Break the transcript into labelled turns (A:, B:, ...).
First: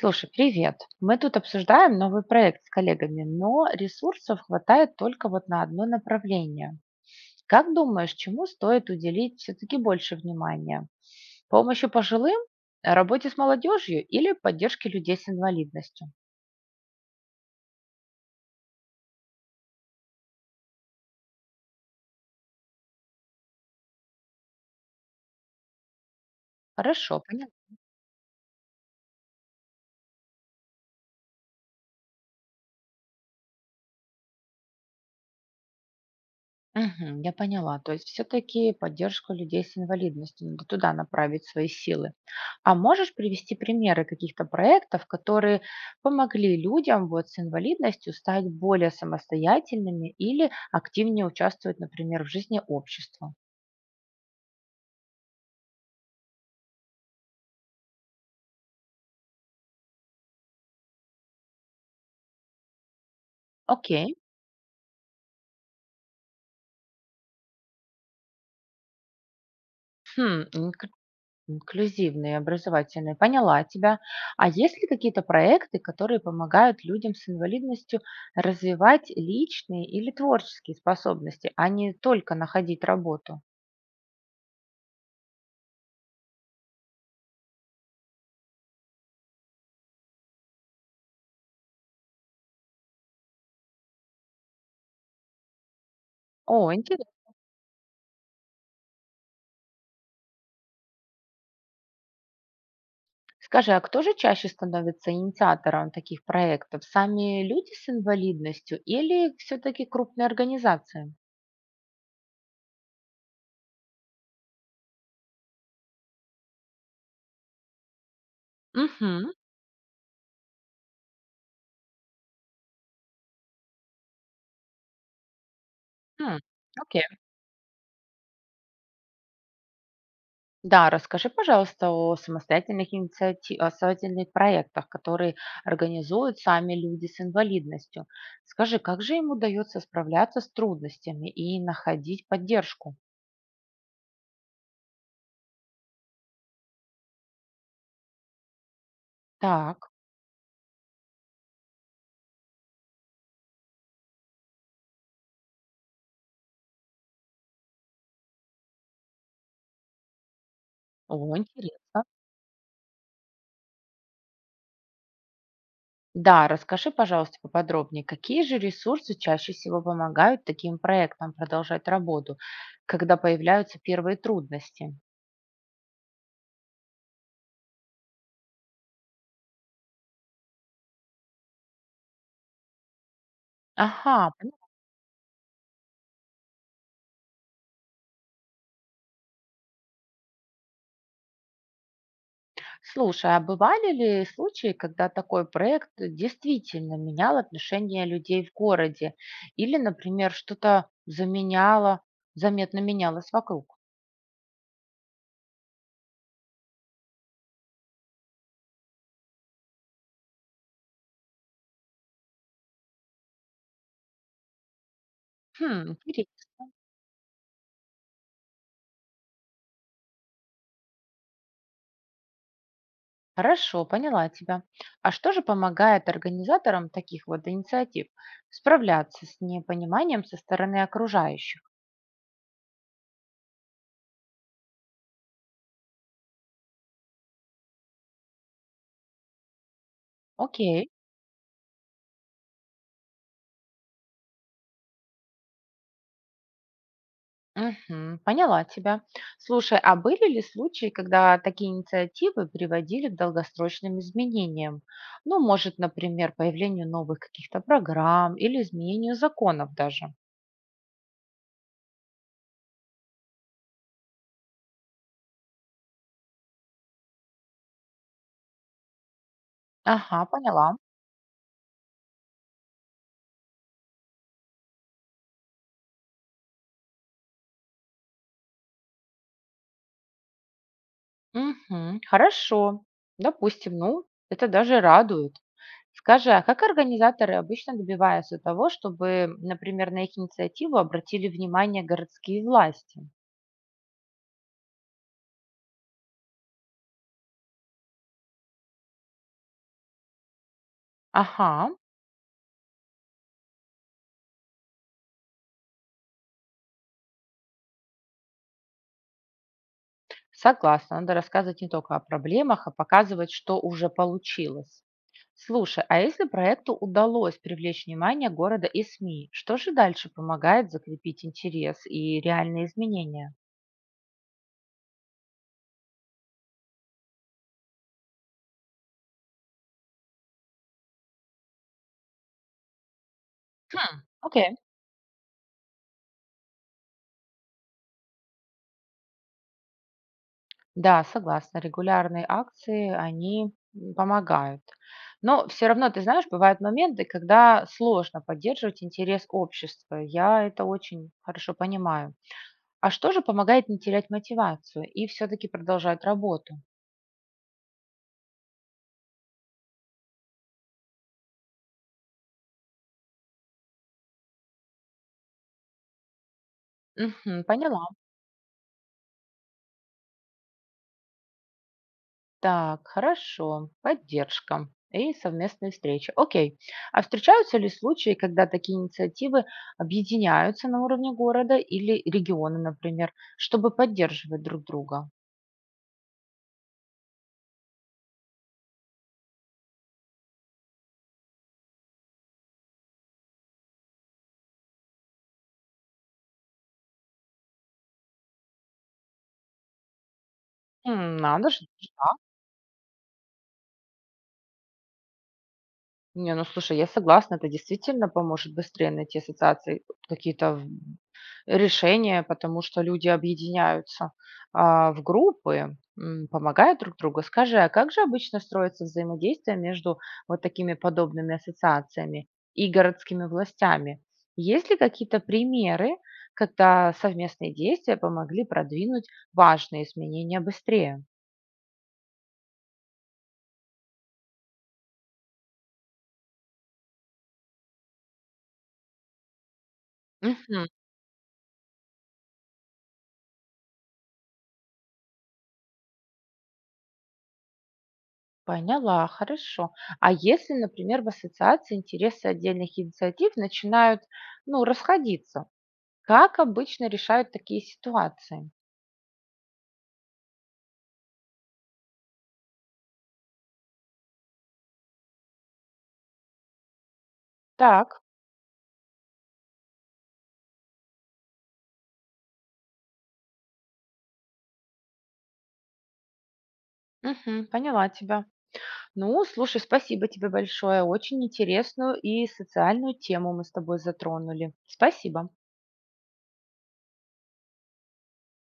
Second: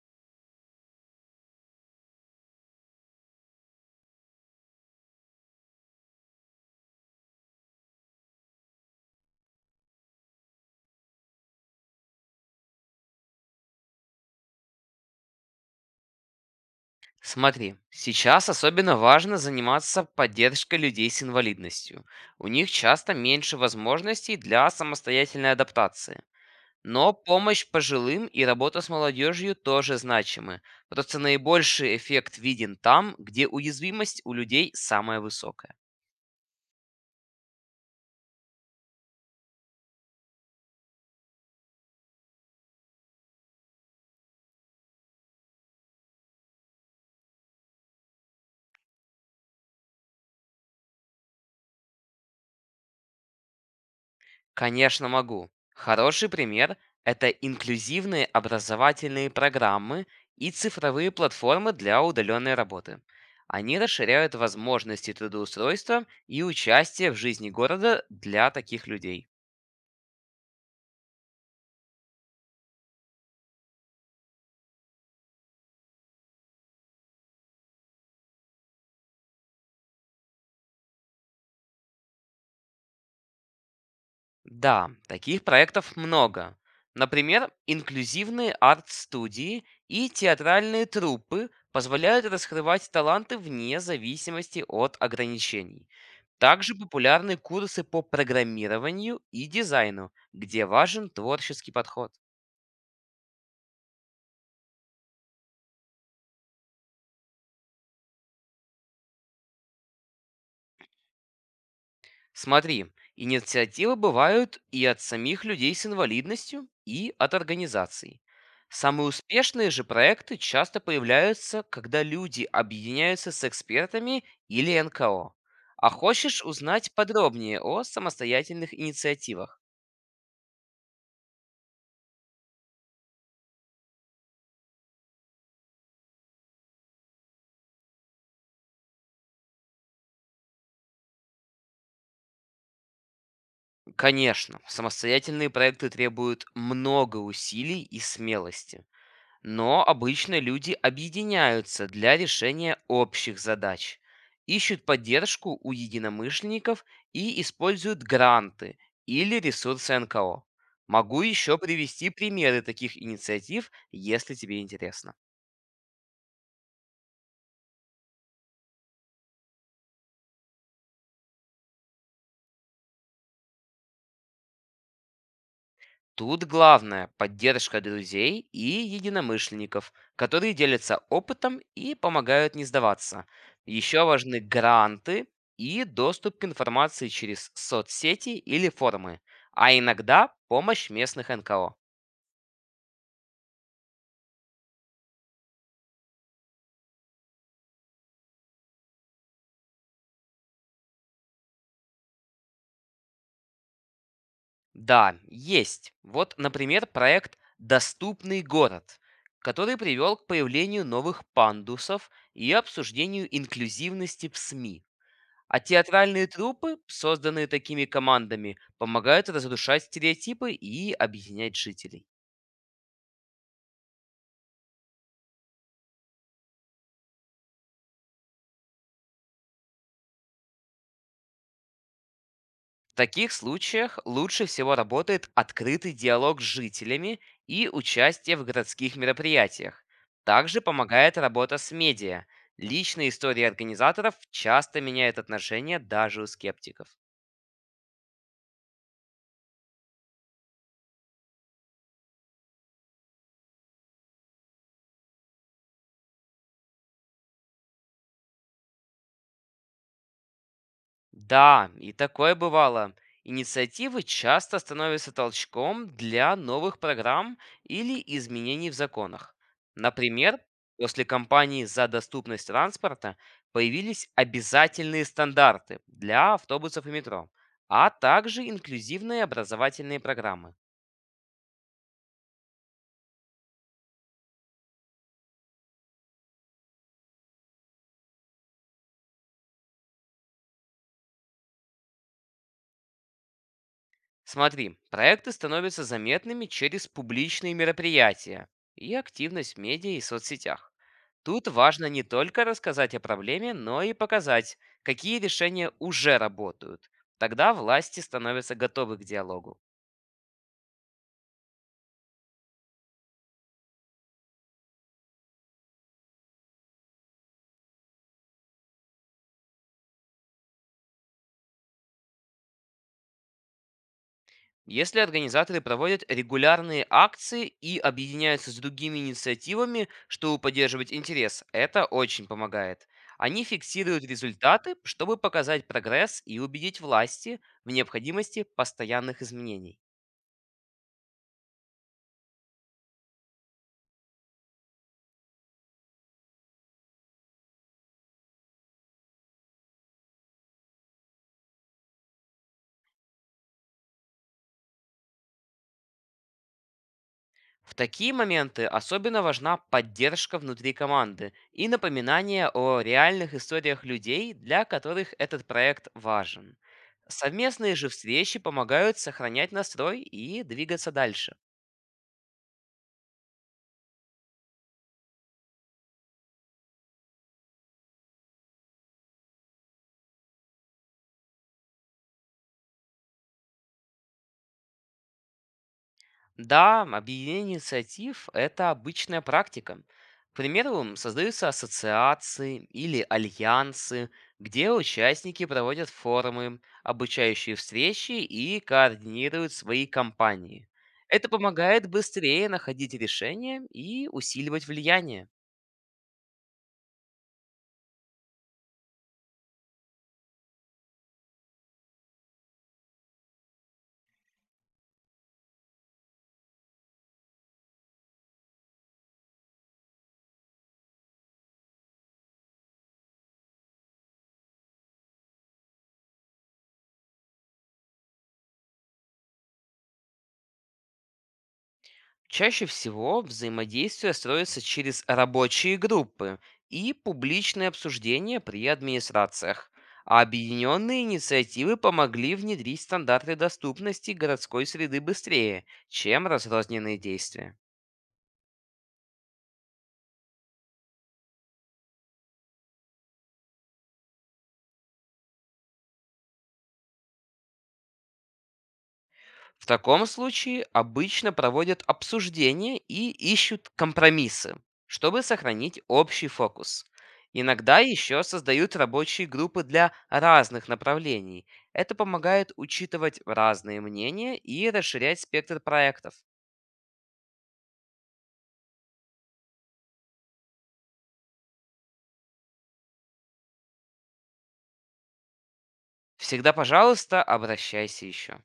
A: Слушай, привет. Мы тут обсуждаем новый проект с коллегами, но ресурсов хватает только вот на одно направление. Как думаешь, чему стоит уделить все-таки больше внимания? Помощи пожилым, работе с молодежью или поддержке людей с инвалидностью?
B: Смотри, сейчас особенно важно заниматься поддержкой людей с инвалидностью. У них часто меньше возможностей для самостоятельной адаптации. Но
A: Хорошо.
B: помощь пожилым и работа с молодежью тоже значимы. Просто наибольший эффект виден там, где уязвимость у людей самая высокая.
A: Мгм. Я поняла. То есть все-таки поддержку людей с инвалидностью, надо туда направить свои силы. А можешь привести примеры каких-то проектов, которые помогли людям вот с инвалидностью стать более самостоятельными или активнее участвовать, например, в жизни общества?
B: Конечно, могу. Хороший пример– это инклюзивные образовательные программы и цифровые платформы для удаленной работы. Они
A: Окей.
B: расширяют возможности трудоустройства и участия в жизни города для таких людей.
A: Хм, инклюзивные, образовательные. Поняла тебя. А есть ли какие-то проекты, которые помогают людям с инвалидностью развивать личные или творческие способности, а не только находить работу?
B: Да, таких проектов много. Например, инклюзивные арт-студии и театральные труппы позволяют раскрывать таланты вне зависимости от ограничений.
A: О,
B: Также
A: интересно.
B: популярны курсы по программированию и дизайну, где важен творческий подход.
A: Скажи, а кто же чаще становится инициатором таких проектов? Сами люди с инвалидностью или все-таки крупные организации?
B: Смотри, инициативы бывают и от самих людей с инвалидностью, и от организаций. Самые
A: Угу.
B: успешные же проекты часто появляются, когда люди объединяются с экспертами или НКО. А хочешь узнать
A: Окей.
B: подробнее о самостоятельных инициативах?
A: Да, расскажи, пожалуйста, о самостоятельных о самостоятельных проектах, которые организуют сами люди с инвалидностью. Скажи, как же им удается справляться с трудностями и находить поддержку?
B: Конечно, самостоятельные проекты требуют много усилий и смелости. Но
A: Так,
B: обычно люди объединяются для решения общих задач, ищут поддержку у единомышленников и используют гранты или ресурсы НКО. Могу
A: о,
B: еще
A: интересно.
B: привести примеры таких инициатив, если тебе интересно.
A: Да, расскажи, пожалуйста, поподробнее, какие же ресурсы чаще всего помогают таким проектам продолжать работу, когда появляются первые трудности?
B: Тут главное– поддержка друзей и единомышленников, которые делятся опытом и помогают не сдаваться. Еще
A: Ага.
B: важны гранты и доступ к информации через соцсети или форумы, а иногда помощь местных НКО.
A: Слушай, а бывали ли случаи, когда такой проект действительно менял отношение людей в городе? Или, например, заметно менялось вокруг?
B: Да, есть. Вот, например, проект «Доступный город», который привел к появлению новых пандусов и обсуждению инклюзивности в СМИ. А
A: Хм,
B: театральные
A: интересно.
B: труппы, созданные такими командами, помогают разрушать стереотипы и объединять жителей.
A: Хорошо, поняла тебя. А что же помогает организаторам таких вот инициатив справляться с непониманием со стороны окружающих?
B: В таких случаях лучше всего работает открытый диалог с жителями и участие в городских мероприятиях. Также
A: Окей.
B: помогает работа с медиа. Личные истории организаторов часто меняют отношения даже у скептиков.
A: Мгм. Поняла тебя. Слушай, а были ли случаи, когда такие инициативы приводили к долгосрочным изменениям? Ну, может, например, появлению новых каких-то программ или изменению законов даже.
B: Да, и такое бывало. Инициативы часто становятся толчком для новых программ или изменений в законах.
A: Ага,
B: Например,
A: поняла.
B: после кампании за доступность транспорта появились обязательные стандарты для автобусов и метро, а также инклюзивные образовательные программы.
A: Мгм. Хорошо. Допустим, ну, это даже радует. Скажи, а как организаторы обычно добиваются того, чтобы, например, на их инициативу обратили внимание городские власти?
B: Смотри, проекты становятся заметными через публичные мероприятия и активность в медиа и соцсетях. Тут
A: Ага.
B: важно не только рассказать о проблеме, но и показать, какие решения уже работают. Тогда власти становятся готовы к диалогу.
A: Согласна, надо рассказывать не только о проблемах, а показывать, что уже получилось. Слушай, а если проекту удалось привлечь внимание города и СМИ, что же дальше помогает закрепить интерес и реальные изменения?
B: Если организаторы проводят регулярные акции и объединяются с другими инициативами, чтобы поддерживать интерес, это очень помогает. Они фиксируют
A: Окей.
B: результаты, чтобы показать прогресс и убедить власти в необходимости постоянных изменений.
A: Да, согласна, регулярные акции, они помогают. Но все равно, ты знаешь, бывают моменты, когда сложно поддерживать интерес общества. Я это очень хорошо понимаю. А что же помогает не терять мотивацию и все-таки продолжать работу?
B: В такие моменты особенно важна поддержка внутри команды и напоминание о реальных историях людей, для которых этот проект важен.
A: Мгм.
B: Совместные
A: Поняла.
B: же встречи помогают сохранять настрой и двигаться дальше.
A: Так, хорошо. Поддержка и совместные встречи. Окей. А встречаются ли случаи, когда такие инициативы объединяются на уровне города или региона, например, чтобы поддерживать друг друга?
B: Да, объединение инициатив– это обычная практика. К примеру, создаются ассоциации или альянсы, где участники проводят форумы, обучающие встречи и координируют свои кампании.
A: М,
B: Это
A: надо же.
B: помогает быстрее находить решения и усиливать влияние.
A: Не, ну слушай, я согласна, это действительно поможет быстрее найти ассоциации какие-то решения, потому что люди объединяются в группы, помогают друг другу. Скажи, а как же обычно строится взаимодействие между вот такими подобными ассоциациями и городскими властями? Есть ли какие-то примеры, когда совместные действия помогли продвинуть важные изменения быстрее?
B: Чаще всего взаимодействие строится через рабочие группы и публичные обсуждения при администрациях. А
A: Мгм.
B: объединенные инициативы помогли внедрить стандарты доступности городской среды быстрее, чем разрозненные действия.
A: Поняла, хорошо. А если, например, в ассоциации интересы отдельных инициатив начинают, ну, расходиться, как обычно решают такие ситуации?
B: В таком случае обычно проводят обсуждения и ищут компромиссы, чтобы сохранить общий фокус. Иногда
A: Так.
B: еще создают рабочие группы для разных направлений. Это помогает учитывать разные мнения и расширять спектр проектов.
A: Мгм, поняла тебя. Ну, слушай, спасибо тебе большое. Очень интересную и социальную тему мы с тобой затронули. Спасибо.
B: Всегда, пожалуйста, обращайся еще.